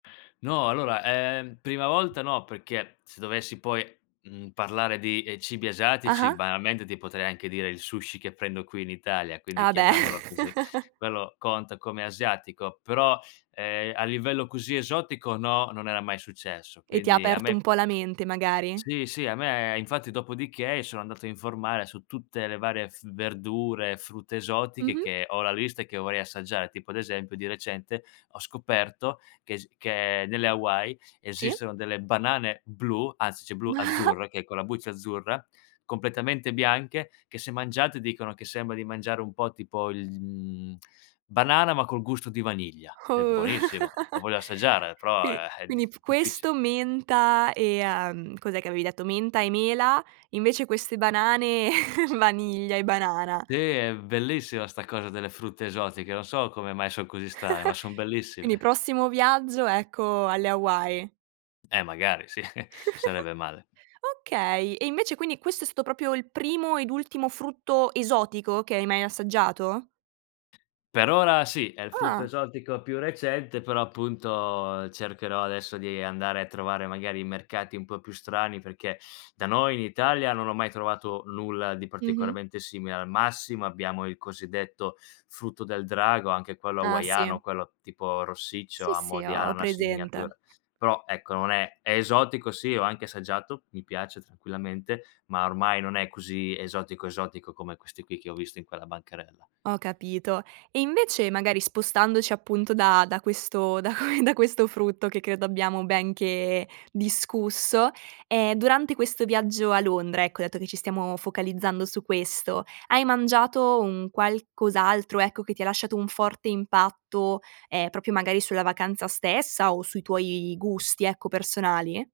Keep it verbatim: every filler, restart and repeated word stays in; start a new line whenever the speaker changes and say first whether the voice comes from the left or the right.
left: No, allora ,ehm, prima volta no, perché, se dovessi poi, mhmm, parlare di, ehm, cibi asiatici,
right: Ah-ah.
left: banalmente ti potrei anche dire il sushi che prendo qui in Italia, quindi
right: Ah beh.
left: chiamiamolo così, quello conta come asiatico, però, ehm, a livello così esotico no, non era mai successo.
right: E ti
left: Quindi a
right: aperto
left: me
right: un po' la mente magari?
left: Sì, sì, a me infatti, dopodiché sono andato a informare su tutte le varie f verdure, frutta esotiche,
right: Mh-mh.
left: che ho la lista che vorrei assaggiare. Tipo, ad esempio, di recente ho scoperto che es che nelle Hawaii,
right: Sì.
left: esistono delle banane blu anzi ceh blu, azzurre, che è con la buccia azzurra, completamente bianche, che se mangiate, dicono che sembra di mangiare un po' tipo il mhmm, banana, ma col gusto di vaniglia. È
right: Oh
left: buonissimo, la voglio assaggiare, però,
right: Quindi
left: ehm, è
right: quindi
left: diff
right: p
left: difficile.
right: questo, menta e, uhm, cos'è che avevi detto, menta e mela, invece queste banane, vaniglia e banana.
left: Sì, è bellissima sta cosa delle frutte esotiche, non so come mai son così strane, ma son
right: Quindi,
left: bellissime.
right: prossimo viaggio, ecco, alle Hawaii.
left: Eh, magari sì, sarebbe male.
right: Okay, e invece, quindi, questo è stato propio il primo ed ultimo frutto esotico che hai mai assaggiato?
left: Per ora sì, è il frutto
right: Ah.
left: esotico più recente, però appunto, cercherò adesso di andare a trovare magari i mercati un po' più strani, perché da noi in Italia non ho mai trovato nulla di
right: Mh-mh.
left: particolarmente simile, al massimo, abbiamo il cosiddetto frutto del drago, anche quello
right: Ah,
left: hawaiano,
right: sì.
left: quello tipo rossiccio
right: Sì,
left: a
right: sì,
left: mo' di
right: ho
left: ananas in
right: presente.
left: miniatura. Però ecco, non è è esotico sì, ho anche assaggiato, mi piace, tranquillamente, ma ormai non è così esotico, esotico come questi qui che ho visto in quella bancarella.
right: Ho capito. E invece, magari spostandoci, appunto, da da questo da que da questo frutto che credo abbiamo ben che discusso, ehm, durante questo viaggio a Londra, ecco, dato che ci stiamo focalizzando su questo, hai mangiato un qualcos'altro, ecco, che ti lasciato un forte impatto, ehm, proprio magari sulla vacanza stessa, o sui tuoi gusti, ecco, personali?